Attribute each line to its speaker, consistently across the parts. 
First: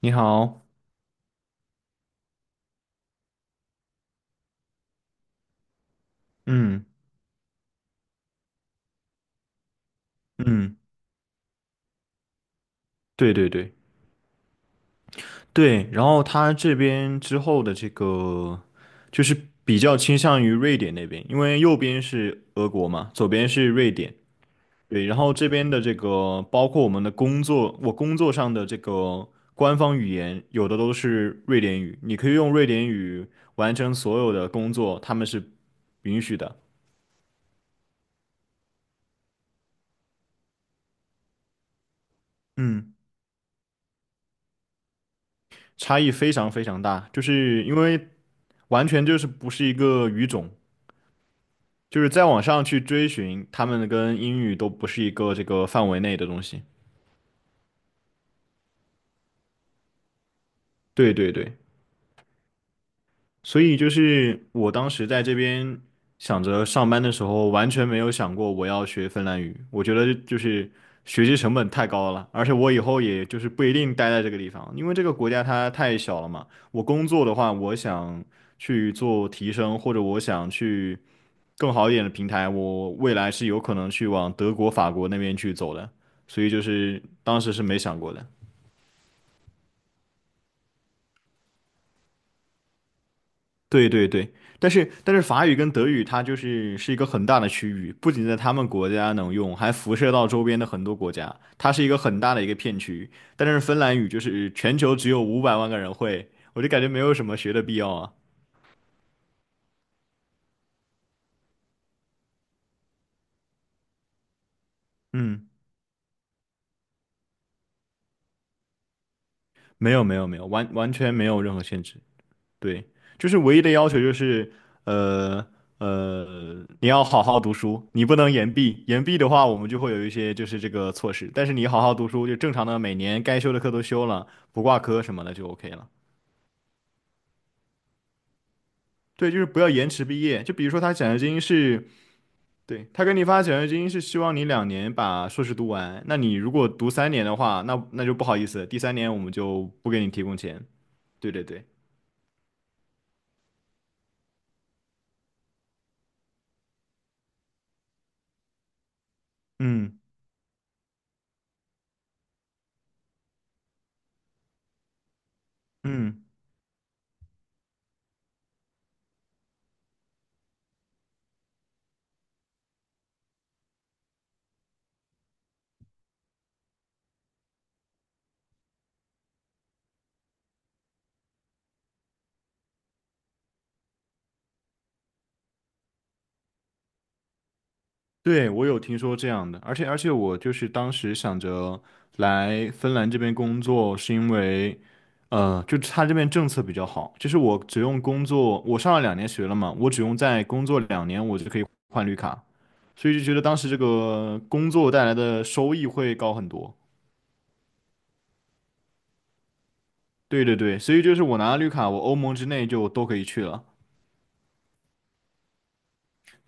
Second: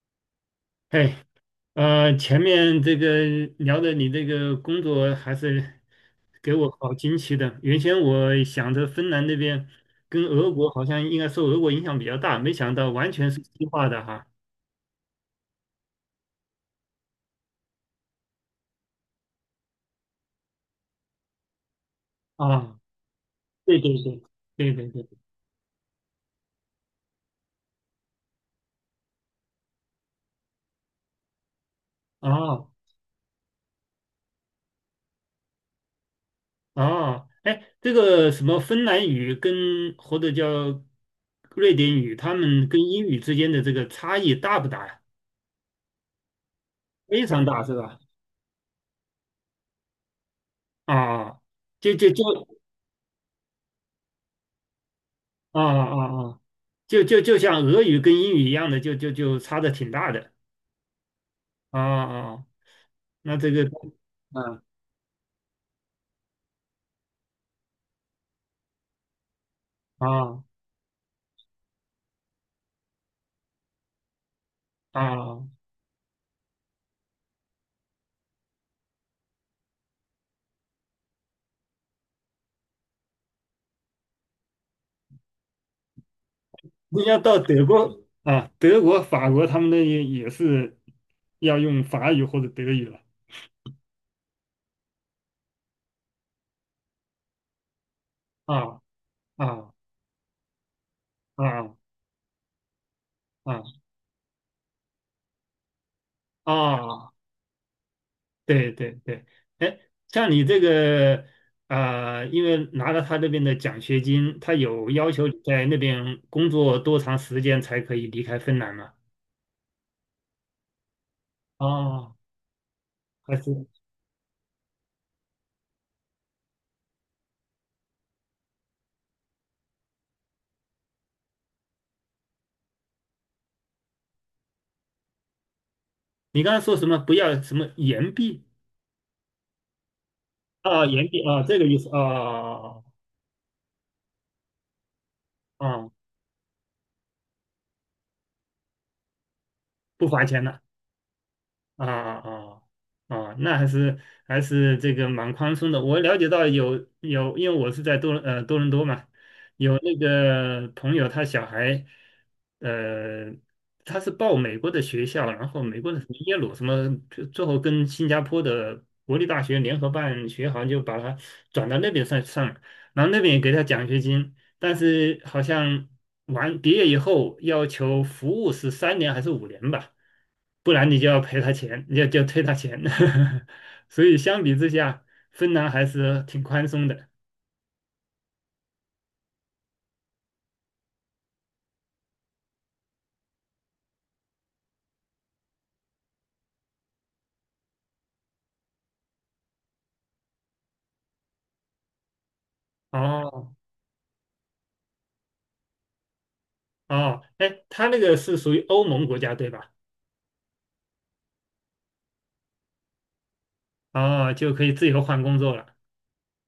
Speaker 1: 你好，
Speaker 2: 哎，前面这个聊的你这个工作还是给我
Speaker 1: 嗯
Speaker 2: 好惊奇的。原先我想着芬兰那边跟俄国
Speaker 1: 嗯，
Speaker 2: 好像应该受俄国影响比较大，没想到完全
Speaker 1: 对
Speaker 2: 是
Speaker 1: 对
Speaker 2: 西
Speaker 1: 对
Speaker 2: 化的哈。
Speaker 1: 对，然后他这边之后的这个就是比较倾向于瑞典那边，因为右边是俄
Speaker 2: 啊，
Speaker 1: 国嘛，左边是
Speaker 2: 对
Speaker 1: 瑞
Speaker 2: 对
Speaker 1: 典，
Speaker 2: 对对对
Speaker 1: 对，
Speaker 2: 对，
Speaker 1: 然后这边的这个包括我们的工作，我工作上的这个官方语言有的都是瑞典语，你可以用瑞
Speaker 2: 哦
Speaker 1: 典语完成所有的工作，他们是允许的。
Speaker 2: 哦。哎，这个什么芬兰语跟或者叫瑞典语，他们跟
Speaker 1: 嗯，
Speaker 2: 英语之间的这个差异大不大呀？
Speaker 1: 差异非常非常大，就
Speaker 2: 非常大
Speaker 1: 是
Speaker 2: 是
Speaker 1: 因
Speaker 2: 吧？
Speaker 1: 为完全就是不是一个语种。
Speaker 2: 啊，就
Speaker 1: 就是
Speaker 2: 就就
Speaker 1: 再往上去追寻，他们跟英语都不是一个这
Speaker 2: 啊
Speaker 1: 个范围内的
Speaker 2: 啊啊！
Speaker 1: 东西。
Speaker 2: 就像俄语跟英语一样的，就差的挺大的。
Speaker 1: 对对对，
Speaker 2: 啊啊，那这
Speaker 1: 所
Speaker 2: 个
Speaker 1: 以就是
Speaker 2: 嗯，
Speaker 1: 我当时在这边想着上班的时候，完全没有想过我要学芬兰语。我觉得就
Speaker 2: 啊
Speaker 1: 是学习成本太高了，而且我以后也就是不一定待在这个地方，因为这个国
Speaker 2: 啊，
Speaker 1: 家它太小了嘛。我工作的话，我想去做提升，或者我想去。更好一点的平台，我未来是有可能去往德国、法国那边去走的，所以就
Speaker 2: 你
Speaker 1: 是
Speaker 2: 要到
Speaker 1: 当时是
Speaker 2: 德
Speaker 1: 没想
Speaker 2: 国
Speaker 1: 过的。
Speaker 2: 啊，德国、法国他们那也是要用法语或者德语了。
Speaker 1: 对对对，但是法语跟德语它就是一个很大的区域，不仅在他们
Speaker 2: 啊
Speaker 1: 国家能用，还
Speaker 2: 啊
Speaker 1: 辐射到周边的很多国家，它
Speaker 2: 啊
Speaker 1: 是一个很大的一个片区。但是
Speaker 2: 啊
Speaker 1: 芬兰语就是全球只有500万个人会，我就感觉没
Speaker 2: 啊，
Speaker 1: 有什么学的必要啊。
Speaker 2: 对对对。哎，像你这个啊，因为拿了他那边的奖学金，他有要求你
Speaker 1: 嗯，
Speaker 2: 在那边工作多长时间才可以离开芬兰吗？
Speaker 1: 没有没有没有，完完全没有任何限制。
Speaker 2: 啊，
Speaker 1: 对，就
Speaker 2: 还
Speaker 1: 是唯一
Speaker 2: 是。
Speaker 1: 的要求就是，呃你要好好读书，你不能延毕。延毕的话，我们就会有一些就是这个措施。但是你好好读书，就正常的每年该修的课都修了，不挂科什么的就 OK 了。
Speaker 2: 你刚才说什么？不要什么岩壁？
Speaker 1: 对，就是不要延迟毕业。就比如说
Speaker 2: 啊，
Speaker 1: 他
Speaker 2: 岩
Speaker 1: 奖学
Speaker 2: 壁
Speaker 1: 金
Speaker 2: 啊，这个意
Speaker 1: 是，
Speaker 2: 思啊。
Speaker 1: 对，他给你发奖学金是希望你两年把硕士读
Speaker 2: 啊，
Speaker 1: 完。那你如果读三年的话，那就不好意思，第三年我们就不给
Speaker 2: 不
Speaker 1: 你提
Speaker 2: 罚
Speaker 1: 供
Speaker 2: 钱的。
Speaker 1: 钱。对对对，
Speaker 2: 啊啊啊！那还是还是这个蛮宽松的。我了解到有，因为我是在多伦多嘛，有那
Speaker 1: 嗯
Speaker 2: 个朋友他小孩。呃，他是报美国的学校，然后美国的什么
Speaker 1: 嗯。
Speaker 2: 耶鲁什么，最后跟新加坡的国立大学联合办学，好像就把他转到那边上了，然后那边也给他奖学金，但是好像完毕业以后要求服务是三年还是五年吧。不然你就要赔他钱，你就退他钱。所以相比之下，芬兰还是挺宽松的。
Speaker 1: 对，我有听说这样的，而且我就是当时想着来芬兰这边工作，是因为，就他这边政策比较好，就是我只用工作，我上了两年学了嘛，我只用再工作两年，我就可以换绿卡，所以就觉得
Speaker 2: 哦
Speaker 1: 当时这个工作带来的收益会高很多。
Speaker 2: 哦。哎，他那个是属于欧盟国家对吧？
Speaker 1: 对对对，所以就是我拿了绿卡，我欧盟之内就都可以去了。
Speaker 2: 哦，就可以自由换工作了。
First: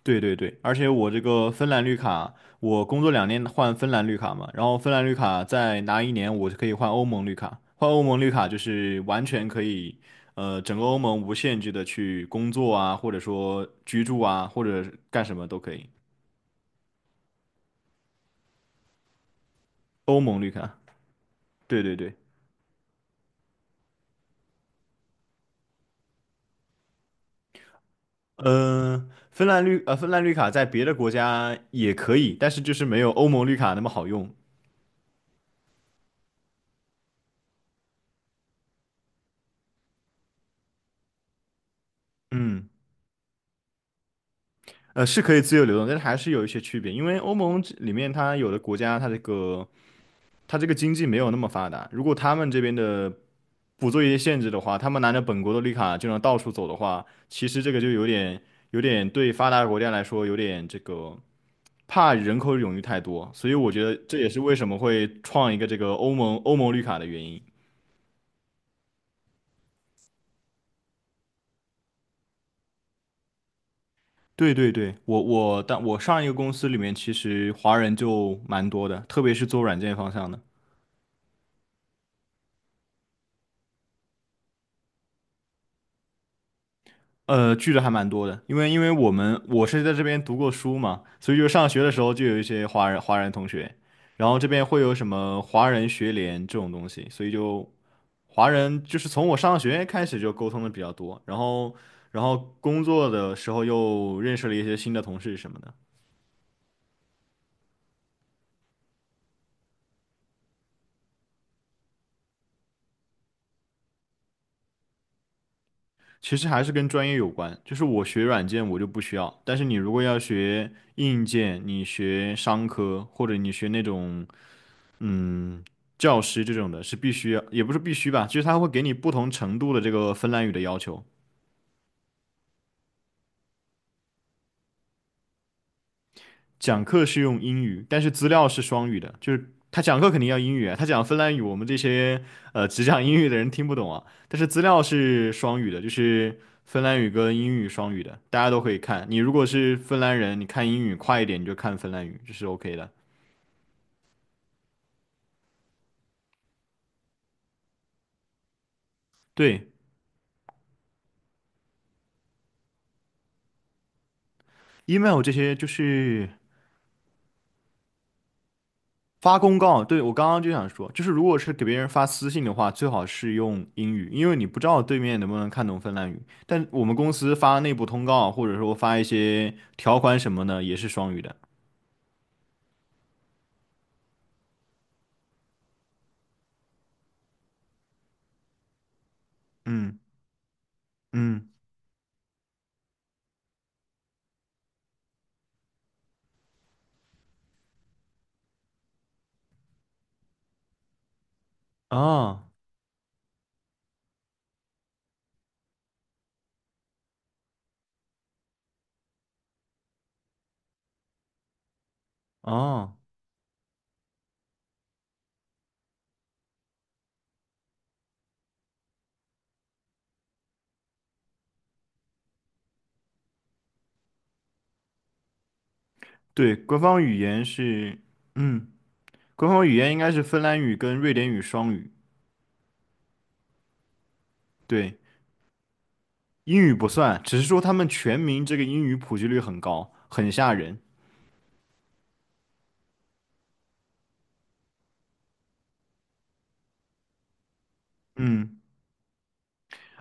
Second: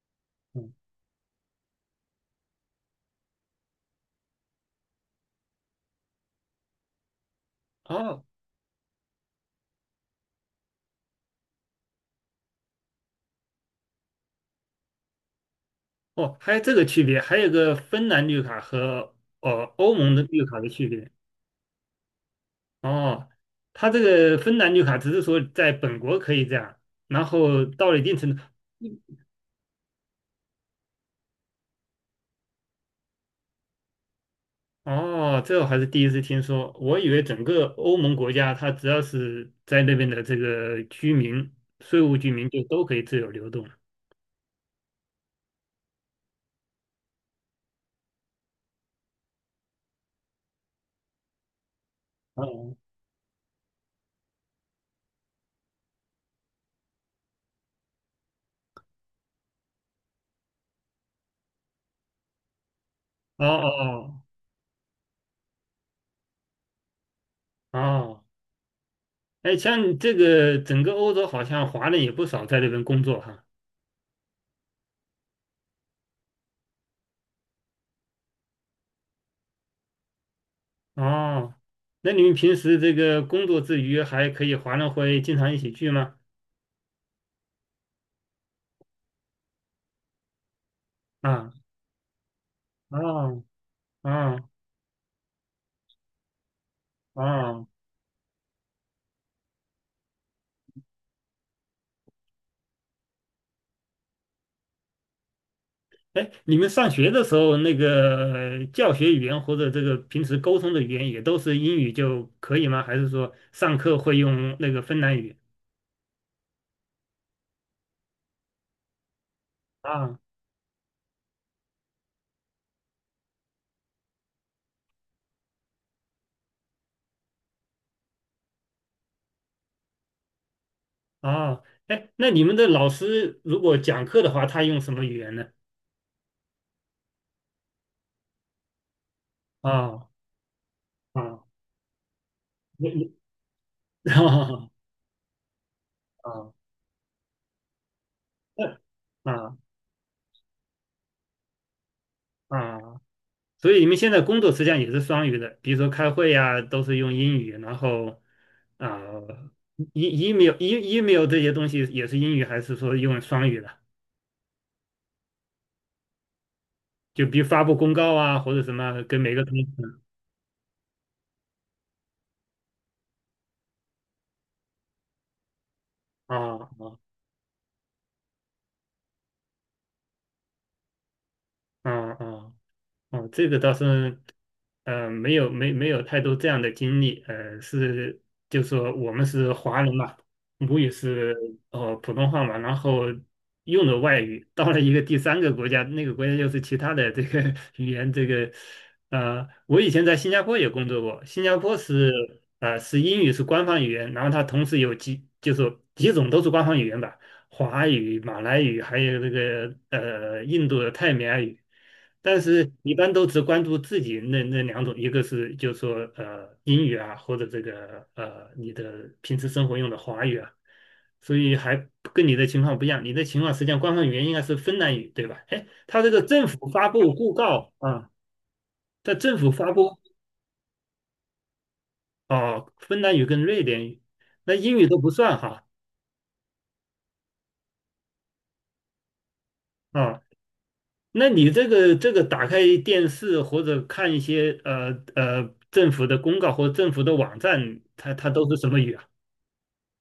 Speaker 1: 对对对，
Speaker 2: 嗯，
Speaker 1: 而且我这个芬兰绿卡，我工作两年换芬兰绿卡嘛，然后芬兰绿卡再拿一年，我就可以换欧盟绿卡。换欧盟
Speaker 2: 哦
Speaker 1: 绿卡就是完全可以，整个欧盟无限制的去工作啊，或者说居住啊，或者干什么都可以。
Speaker 2: 哦，还有这个区别，还有个芬兰绿卡和哦欧盟
Speaker 1: 欧
Speaker 2: 的
Speaker 1: 盟
Speaker 2: 绿
Speaker 1: 绿
Speaker 2: 卡的
Speaker 1: 卡，
Speaker 2: 区别。
Speaker 1: 对对对，
Speaker 2: 哦，他这个芬兰绿卡只是说在本国可以这样，然后到了一定程度。
Speaker 1: 芬兰绿卡在别的国家也可以，但是就是没有欧盟绿卡那么好用。
Speaker 2: 哦，这我还是第一次听说。我以为整个欧盟国家，它只要是在那边的这个居民、税务居民，就
Speaker 1: 嗯，
Speaker 2: 都可以自由流动。
Speaker 1: 是可以自由流动，但是还是有一些区别，因为欧盟这里面它有的国家它这个他这个经济没有那么发达，如果他
Speaker 2: 哦
Speaker 1: 们这边的不做一些限制的话，他们拿着本国的绿卡就能到处走的话，其实这个就有点对发达国家来说有点这个怕人口涌入太多，
Speaker 2: 哦
Speaker 1: 所以我觉得这
Speaker 2: 哦
Speaker 1: 也是为什么会创一个这个欧盟绿卡的原因。
Speaker 2: 哦。哎，像你这个整个欧洲，好像华人也不少在那边工作哈。
Speaker 1: 对对对，但我上一个公司里面其实华人就蛮多的，特别是做软件方向的。
Speaker 2: 哦，那你们平时这个工作之余，还可以华人会经常一起聚吗？
Speaker 1: 聚的还蛮多的，因为我们我是在这边读过书嘛，所以就
Speaker 2: 啊
Speaker 1: 上学的时候就有一些华人
Speaker 2: 啊
Speaker 1: 同学，
Speaker 2: 啊啊！
Speaker 1: 然后这
Speaker 2: 哦
Speaker 1: 边会有什么华人学联这种东西，
Speaker 2: 哦哦
Speaker 1: 所以
Speaker 2: 哦。
Speaker 1: 就华人就是从我上学开始就沟通的比较多，然后工作的时候又认识了一些新的同事什么的，
Speaker 2: 哎，你们上学的时候，那个教学语言或者这个平时沟通的语言也都是英语就可以吗？还是说上课会用那个芬兰语？
Speaker 1: 其实还是跟专业有关，就是我学软件我就不需要，但是你如果要
Speaker 2: 啊
Speaker 1: 学硬件，你学商科或者你学那种。嗯，教师这种的是必须，也不是必须吧，就是他会给你不同程度的这个芬兰语的要求。
Speaker 2: 啊。哎，那你们的老师如果讲课的话，他用什么语言呢？
Speaker 1: 讲课是用英语，但是资料是双语的，就是他讲
Speaker 2: 啊
Speaker 1: 课肯定要英语啊，他讲芬兰
Speaker 2: 啊，
Speaker 1: 语，我们这些只
Speaker 2: 你
Speaker 1: 讲英
Speaker 2: 你
Speaker 1: 语的人听不懂啊。但是资
Speaker 2: 啊
Speaker 1: 料是双语的，就是
Speaker 2: 啊
Speaker 1: 芬兰语跟英语双语的，大家都可以看。你如果
Speaker 2: 啊
Speaker 1: 是芬兰人，你看英语快一点，你就看芬兰语，这是 OK
Speaker 2: 啊。
Speaker 1: 的。
Speaker 2: 所以你们现在工作实际上也是双语的，比如说开会呀、都是用英语，然后啊
Speaker 1: 对
Speaker 2: ，e email e email 这些东西也是英语，还是说用双语的？
Speaker 1: ，email 这些就是。
Speaker 2: 就比如发布公告啊，或者什么，跟每
Speaker 1: 发
Speaker 2: 个同
Speaker 1: 公
Speaker 2: 事。
Speaker 1: 告，对，我刚刚就想说，就是如果是给别人发私信的话，最好是用英语，因为你不知道对面能不能看懂芬兰语。
Speaker 2: 啊
Speaker 1: 但我们
Speaker 2: 啊
Speaker 1: 公司发内部通告，或者说发一些条款什么的，也是双语的。
Speaker 2: 啊啊啊，这个倒是没有没没有太多这样的经历。是就说我们是华人
Speaker 1: 嗯
Speaker 2: 嘛，母语是
Speaker 1: 嗯，
Speaker 2: 普通话嘛，然后用的外语，到了一个第三个国家，那个国家又是其他的这个 语言。这个我以前在新加坡也工作过，新加坡
Speaker 1: 啊
Speaker 2: 是英语是官方语言，然后它同时有几就是几种都是官方语言吧。华语、马来语，还有这个印度的泰米尔语，但是一
Speaker 1: 啊，
Speaker 2: 般都只关注自己那两种，一个是就是说英语啊，或者这个你的平时生活用的华语啊。所以还跟你的情况不一样。你的情况实际上官方语言应该是芬兰语，对吧？哎，他这个政
Speaker 1: 对，
Speaker 2: 府
Speaker 1: 官
Speaker 2: 发
Speaker 1: 方
Speaker 2: 布
Speaker 1: 语
Speaker 2: 公
Speaker 1: 言
Speaker 2: 告
Speaker 1: 是，
Speaker 2: 啊，
Speaker 1: 嗯，
Speaker 2: 在政
Speaker 1: 官
Speaker 2: 府
Speaker 1: 方
Speaker 2: 发
Speaker 1: 语言应
Speaker 2: 布。
Speaker 1: 该是芬兰语跟瑞典语双语。
Speaker 2: 哦，芬兰语跟瑞典语，那英语都
Speaker 1: 对，
Speaker 2: 不算哈。
Speaker 1: 英语不算，只是说他们全民这个英语普及率很高，
Speaker 2: 啊。
Speaker 1: 很吓人。
Speaker 2: 那你这个这个打开电视或者看一些政府的公告或政府的网站，它它都是
Speaker 1: 嗯。
Speaker 2: 什么语啊？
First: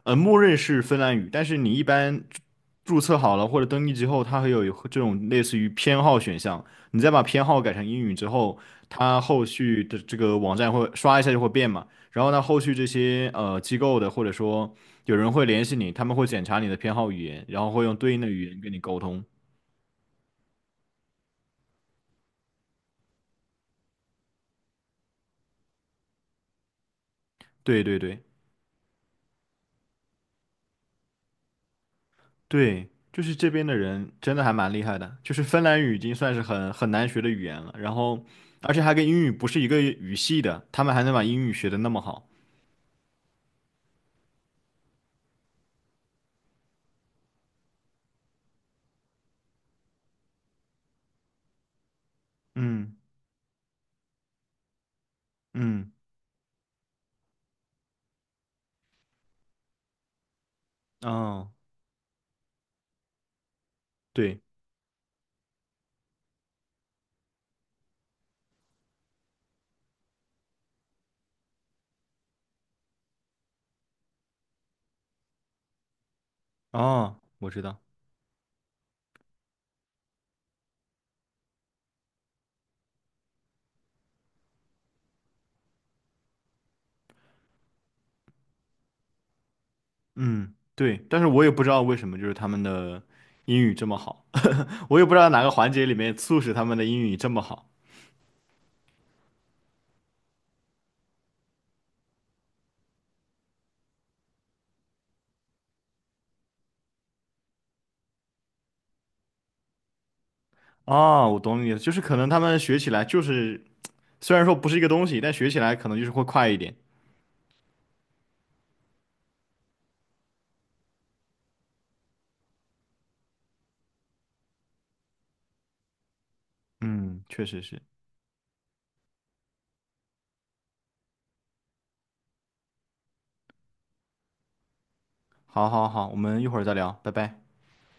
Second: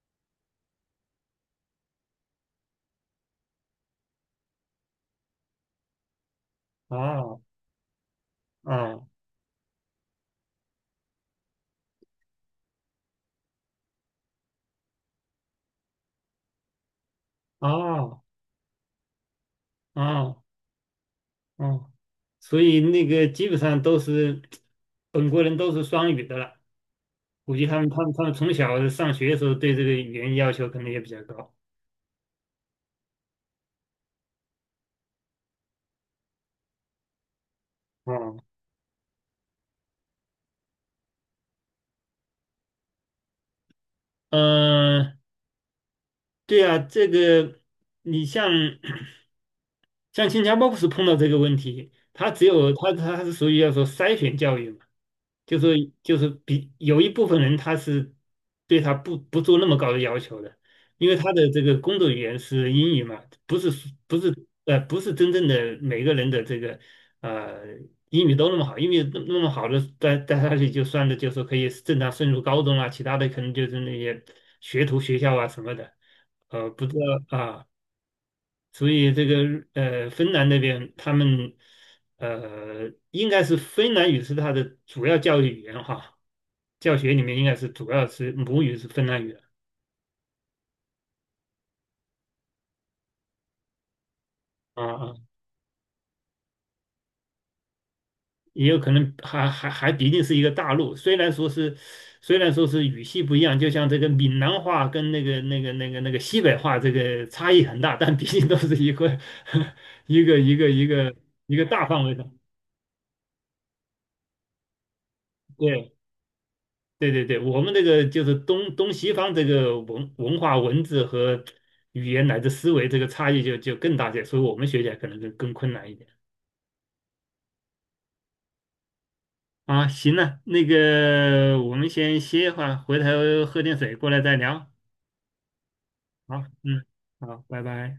Speaker 1: 默认是芬兰语，但是你一般注册好了或者登记之后，它会有这种类似于偏好选项。你再把
Speaker 2: 哦
Speaker 1: 偏好改成英语之后，
Speaker 2: 哦
Speaker 1: 它后续的这个网站会刷一下就会变嘛。然后呢，后续这些机构的或者说有人会联系你，他们会检查你的偏好语言，然后会用对应
Speaker 2: 哦
Speaker 1: 的语言跟你沟通。
Speaker 2: 哦哦，所以那个基本上都是本国人都是双语的了。估计他
Speaker 1: 对
Speaker 2: 们他
Speaker 1: 对
Speaker 2: 们
Speaker 1: 对。
Speaker 2: 他们从小上学的时候对这个语言要求可能也比较高。
Speaker 1: 对，就是这边的人真的还蛮厉害的，就是芬兰语已经算是很难学的语言了，然后
Speaker 2: 哦，
Speaker 1: 而且还跟英语不是一个语系的，他们还能把英语学得那么好。
Speaker 2: 呃，对啊，这个你像。像新加坡不是碰到这个问题，他只有他
Speaker 1: 嗯
Speaker 2: 他是属于要说筛选教育嘛，就是
Speaker 1: 嗯，
Speaker 2: 就是比有一部分人他是对他不做那么高的要求的，因为他的
Speaker 1: 哦，
Speaker 2: 这个工作语言是英语嘛，不是不是
Speaker 1: 对，
Speaker 2: 不是真正的每个人的这个呃英语都那么好，英语那么好的带下去就算的就是可以正常升入高中啊，其他的可能就是那些学徒学校啊什么的。不知
Speaker 1: 哦，
Speaker 2: 道
Speaker 1: 我知
Speaker 2: 啊。
Speaker 1: 道，
Speaker 2: 所以这个芬兰那边他们应该是芬兰语是他的主要教育语言哈，教学里面应该是主要是母语是芬兰语。
Speaker 1: 嗯，对，但是我也不知道为什么就是他们的英语这么好，
Speaker 2: 啊，
Speaker 1: 我也不
Speaker 2: 啊，
Speaker 1: 知道哪个环节里面促使他们的英语这么好。
Speaker 2: 也有可能还毕竟是一个大陆，虽然说是虽然说是语系不一样，就像这个闽南话跟那个西北话这个差异很大，但毕竟都是一个 一个
Speaker 1: 哦，我
Speaker 2: 一个
Speaker 1: 懂你的，
Speaker 2: 大
Speaker 1: 就是
Speaker 2: 范围
Speaker 1: 可
Speaker 2: 的。
Speaker 1: 能他们学起来就是虽然说不是一个东西，但学起来可
Speaker 2: 对。
Speaker 1: 能就是会快一点。
Speaker 2: 对对对，我们这个就是东西方这个文化、文字和语言乃至思维这个差异就更大些，所以我们学起来可能就更困难一点。
Speaker 1: 嗯，确实是。
Speaker 2: 啊。行了，那个我们先歇一会儿，回头喝点水过来再聊。
Speaker 1: 好好好，我
Speaker 2: 好，
Speaker 1: 们一会儿再
Speaker 2: 嗯，
Speaker 1: 聊，拜拜。
Speaker 2: 好，拜拜。